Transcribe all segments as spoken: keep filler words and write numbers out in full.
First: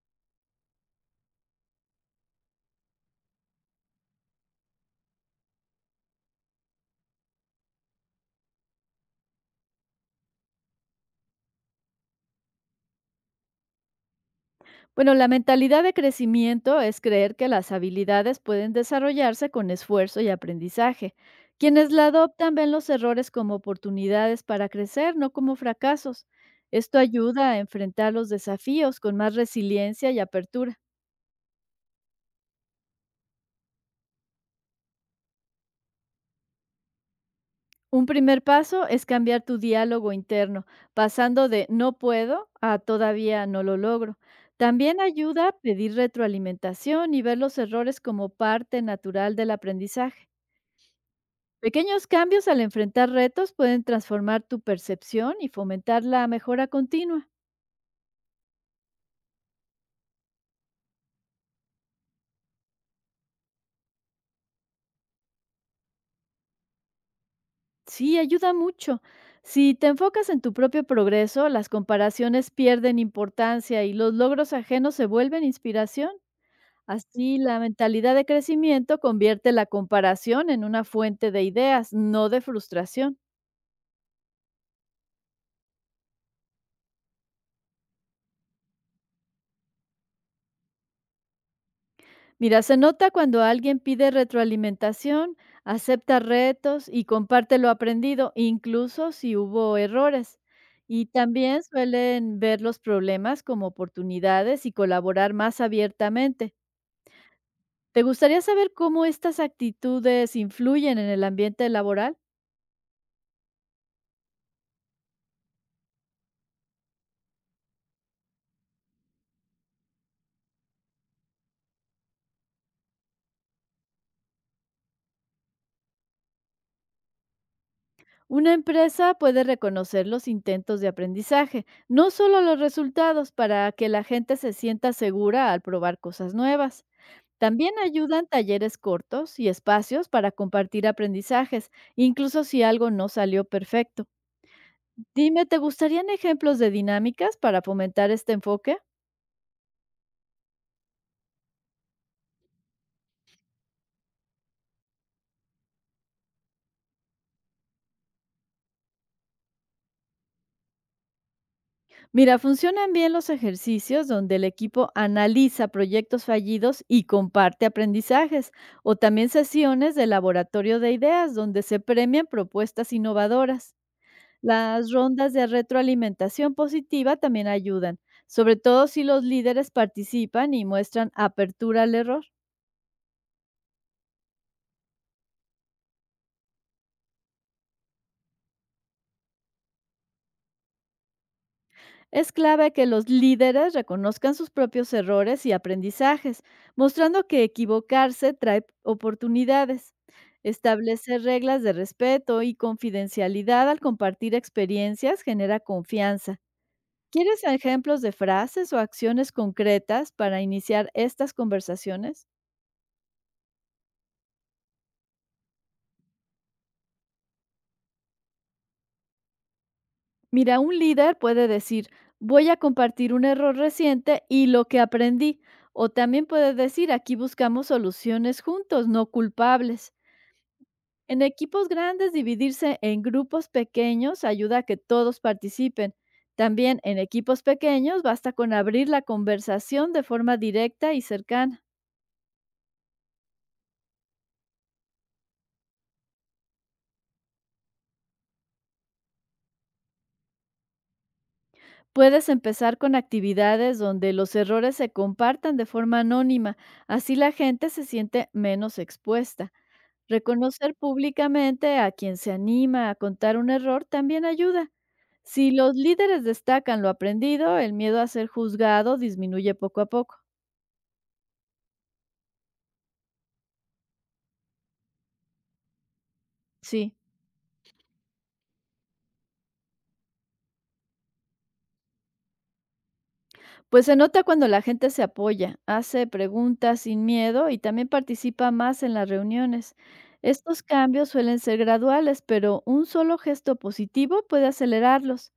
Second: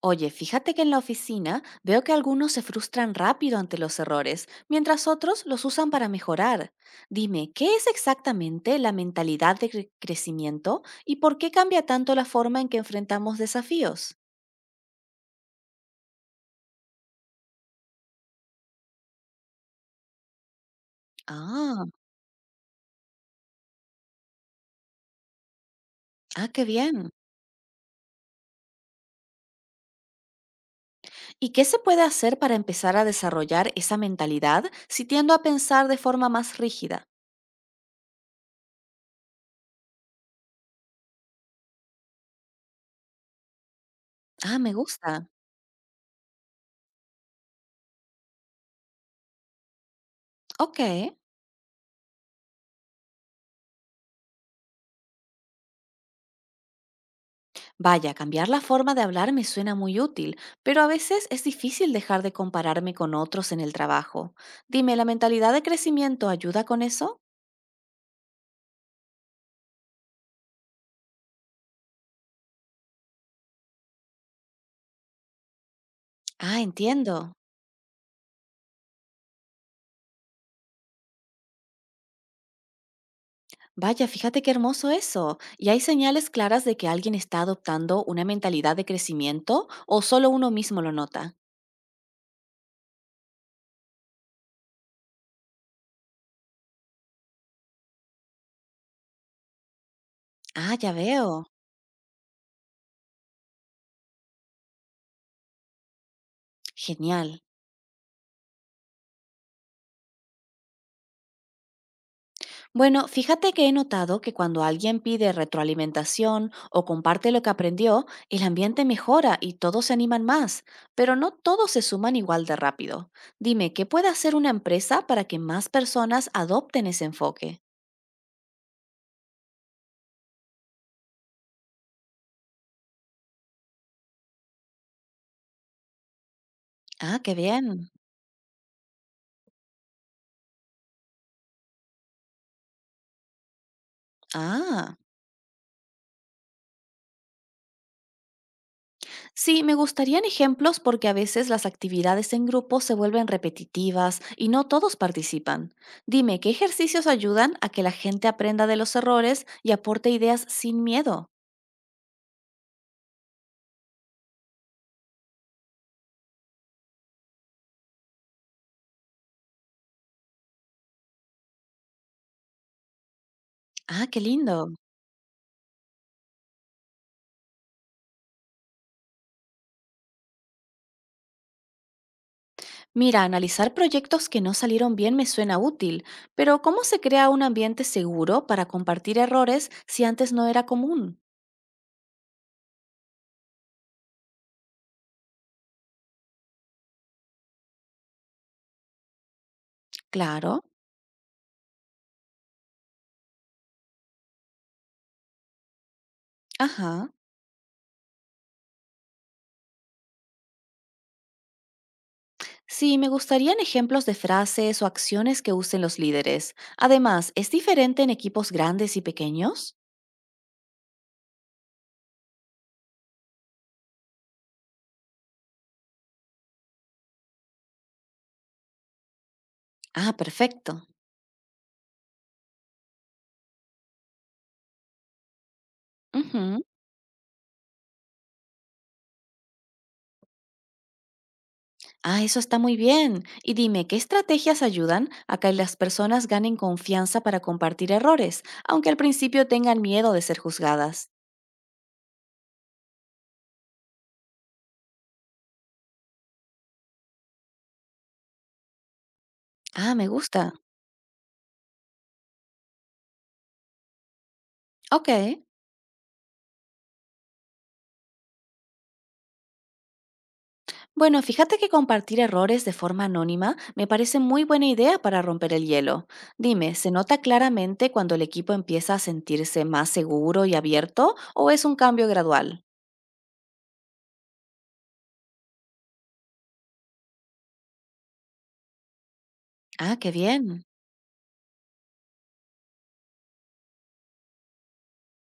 Oye, fíjate que en la oficina veo que algunos se frustran rápido ante los errores, mientras otros los usan para mejorar. Dime, ¿qué es exactamente la mentalidad de cre- crecimiento y por qué cambia tanto la forma en que enfrentamos desafíos? Bueno, la mentalidad de crecimiento es creer que las habilidades pueden desarrollarse con esfuerzo y aprendizaje. Ah, Quienes la adoptan ven los errores como oportunidades para crecer, no como fracasos. ah, qué Esto bien. ayuda a enfrentar los desafíos con más resiliencia y apertura. ¿Y qué se puede hacer para empezar a desarrollar esa mentalidad si tiendo a pensar de forma más rígida? Un primer paso es cambiar tu diálogo interno, pasando de no puedo a todavía no lo logro. Ah, me También gusta. ayuda a pedir retroalimentación y ver los errores como parte natural del aprendizaje. Ok. Pequeños cambios al enfrentar retos pueden transformar tu percepción y fomentar la mejora continua. Vaya, cambiar la forma de hablar me suena muy útil, pero a veces es difícil dejar de compararme con otros en el trabajo. Dime, ¿la mentalidad de crecimiento ayuda con eso? Sí, ayuda mucho. Si te enfocas en tu propio progreso, las comparaciones pierden importancia y los logros ajenos se vuelven inspiración. Ah, entiendo. Así, la mentalidad de crecimiento convierte la comparación en una fuente de ideas, no de frustración. Vaya, fíjate qué hermoso eso. ¿Y hay señales claras de que alguien está adoptando una mentalidad de crecimiento o solo uno mismo lo nota? Mira, se nota cuando alguien pide retroalimentación, acepta retos y comparte lo aprendido, incluso si hubo errores. Ah, ya Y veo. también suelen ver los problemas como oportunidades y colaborar más abiertamente. Genial. ¿Te gustaría saber cómo estas actitudes influyen en el ambiente laboral? Bueno, fíjate que he notado que cuando alguien pide retroalimentación o comparte lo que aprendió, el ambiente mejora y todos se animan más, pero no todos se suman igual de rápido. Dime, ¿qué puede hacer una empresa para que más personas adopten ese enfoque? Una empresa puede reconocer los intentos de aprendizaje, no solo los resultados, para que la gente se sienta segura al probar cosas nuevas. Ah, qué También bien. ayudan talleres cortos y espacios para compartir aprendizajes, incluso si algo no salió perfecto. Ah, Dime, ¿te gustarían ejemplos de dinámicas para fomentar este enfoque? sí, me gustarían ejemplos porque a veces las actividades en grupo se vuelven repetitivas y no todos participan. Dime, ¿qué ejercicios ayudan a que la gente aprenda de los errores y aporte ideas sin miedo? Mira, funcionan bien los ejercicios donde el equipo analiza proyectos fallidos y comparte aprendizajes, o también sesiones de laboratorio de ideas donde se premian propuestas innovadoras. Ah, qué lindo. Las rondas de retroalimentación positiva también ayudan, sobre todo si los líderes participan y muestran apertura al error. Mira, analizar proyectos que no salieron bien me suena útil, pero ¿cómo se crea un ambiente seguro para compartir errores si antes no era común? Es clave que los líderes reconozcan sus propios errores y aprendizajes, mostrando que equivocarse trae oportunidades. Claro. Establecer reglas de respeto y confidencialidad al compartir experiencias genera confianza. Ajá. ¿Quieres ejemplos de frases o acciones concretas para iniciar estas conversaciones? Sí, me gustarían ejemplos de frases o acciones que usen los líderes. Además, ¿es diferente en equipos grandes y pequeños? Mira, un líder puede decir, voy a compartir un error reciente y lo que aprendí. O también puede decir, aquí buscamos soluciones juntos, no culpables. Ah, perfecto. En equipos grandes, dividirse en grupos pequeños ayuda a que todos participen. Ujú. También en equipos pequeños basta con abrir la conversación de forma directa y cercana. Ah, eso está muy bien. Y dime, ¿qué estrategias ayudan a que las personas ganen confianza para compartir errores, aunque al principio tengan miedo de ser juzgadas? Puedes empezar con actividades donde los errores se compartan de forma anónima, así la gente se siente menos expuesta. Ah, me gusta. Reconocer públicamente a quien se anima a contar un error también ayuda. Ok. Si los líderes destacan lo aprendido, el miedo a ser juzgado disminuye poco a poco. Bueno, fíjate que compartir errores de forma anónima me parece muy buena idea para romper el hielo. Dime, ¿se Sí, nota claramente cuando el equipo empieza a sentirse más seguro y abierto o es un cambio gradual? pues se nota cuando la gente se apoya, hace preguntas sin miedo y también participa más en las reuniones. Ah, qué Estos bien. cambios suelen ser graduales, pero un solo gesto positivo puede acelerarlos.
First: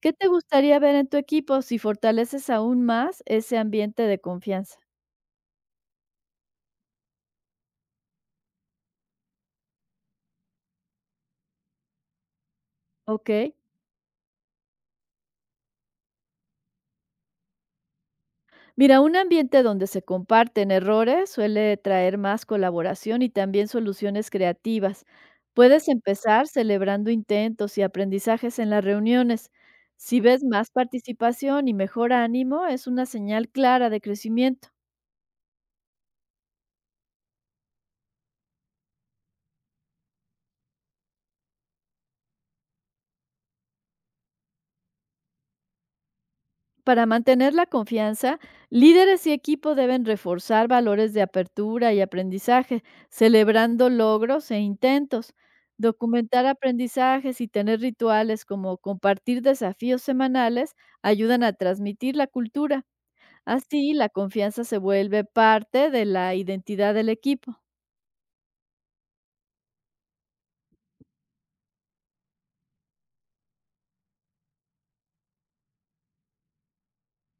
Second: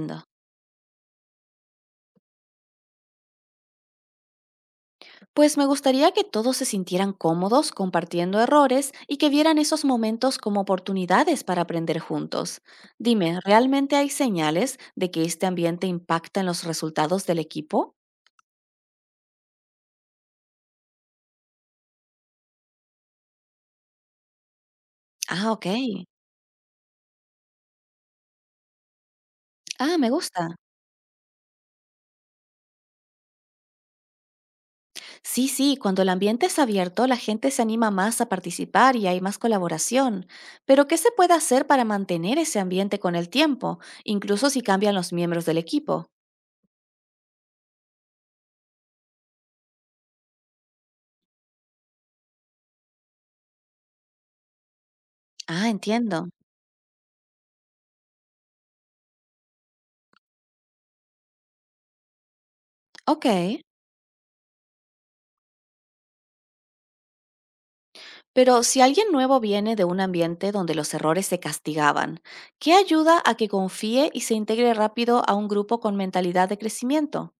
¿Qué te gustaría ver en tu equipo si fortaleces aún más ese ambiente de confianza? Pues me gustaría que todos se sintieran cómodos compartiendo errores y que vieran esos momentos como oportunidades para aprender juntos. ¿Ok? Dime, ¿realmente hay señales de que este ambiente impacta en los resultados del equipo? Mira, un ambiente donde se comparten errores suele traer más colaboración y también soluciones creativas. Ah, ok. Puedes empezar celebrando intentos y aprendizajes en las reuniones. Ah, me Si ves gusta. más participación y mejor ánimo, es una señal clara de crecimiento. Sí, sí, cuando el ambiente es abierto, la gente se anima más a participar y hay más colaboración. Pero, ¿qué se puede hacer para mantener ese ambiente con el tiempo, incluso si cambian los miembros del equipo? Para mantener la confianza, líderes y equipo deben reforzar valores de apertura y aprendizaje, celebrando logros e intentos, Ah, entiendo. documentar aprendizajes y tener rituales como compartir desafíos semanales ayudan a transmitir la cultura. Ok. Así, la confianza se vuelve parte de la identidad del equipo. Pero si alguien nuevo viene de un ambiente donde los errores se castigaban, ¿qué ayuda a que confíe y se integre rápido a un grupo con mentalidad de crecimiento?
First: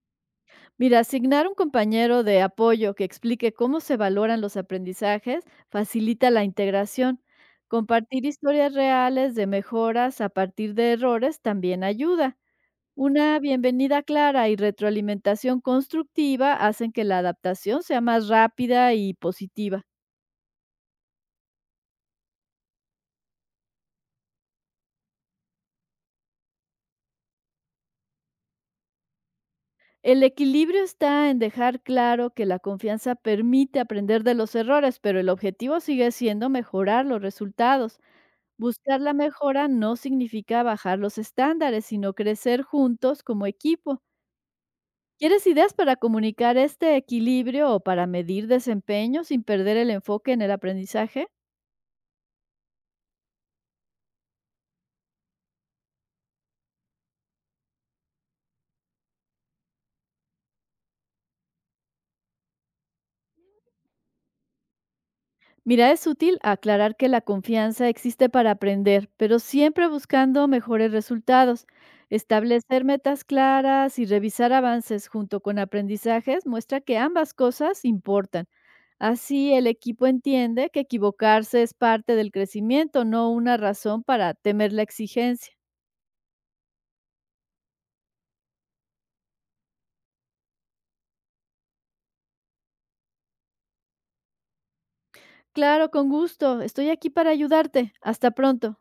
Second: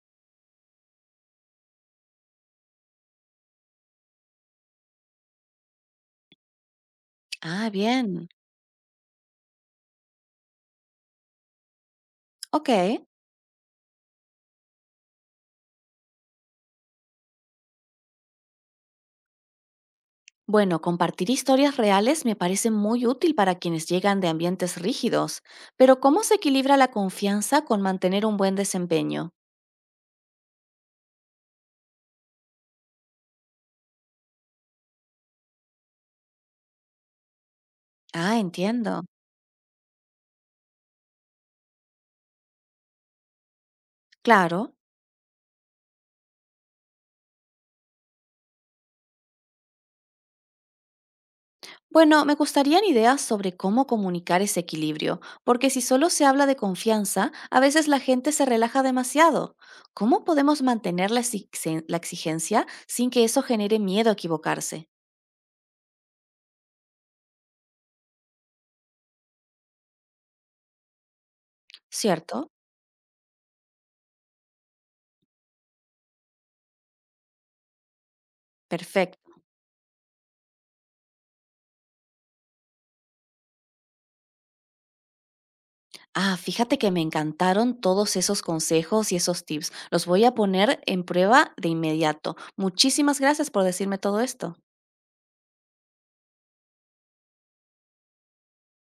Mira, asignar un compañero de apoyo que explique cómo se valoran los aprendizajes facilita la integración. Ah, Compartir bien. historias reales de mejoras a partir de errores también ayuda. Ok. Una bienvenida clara y retroalimentación constructiva hacen que la adaptación sea más rápida y positiva. Bueno, compartir historias reales me parece muy útil para quienes llegan de ambientes rígidos, pero ¿cómo se equilibra la confianza con mantener un buen desempeño? El equilibrio está en dejar claro que la confianza permite aprender de los errores, pero el objetivo sigue siendo mejorar los resultados. Ah, Buscar entiendo. la mejora no significa bajar los estándares, sino crecer juntos como equipo. Claro. ¿Quieres ideas para comunicar este equilibrio o para medir desempeño sin perder el enfoque en el aprendizaje? Bueno, me gustarían ideas sobre cómo comunicar ese equilibrio, porque si solo se habla de confianza, a veces la gente se relaja demasiado. ¿Cómo podemos mantener la exi- la exigencia sin que eso genere miedo a equivocarse? Mira, es útil aclarar que la confianza existe para aprender, pero siempre buscando mejores resultados. ¿Cierto? Establecer metas claras y revisar avances junto con aprendizajes muestra que ambas cosas importan. Perfecto. Así el equipo entiende que equivocarse es parte del crecimiento, no una razón para temer la exigencia. Ah, fíjate que me encantaron todos esos consejos y esos tips. Los voy a poner en prueba de inmediato. Muchísimas gracias por decirme todo esto. Claro, con gusto. Estoy aquí para ayudarte. Hasta pronto.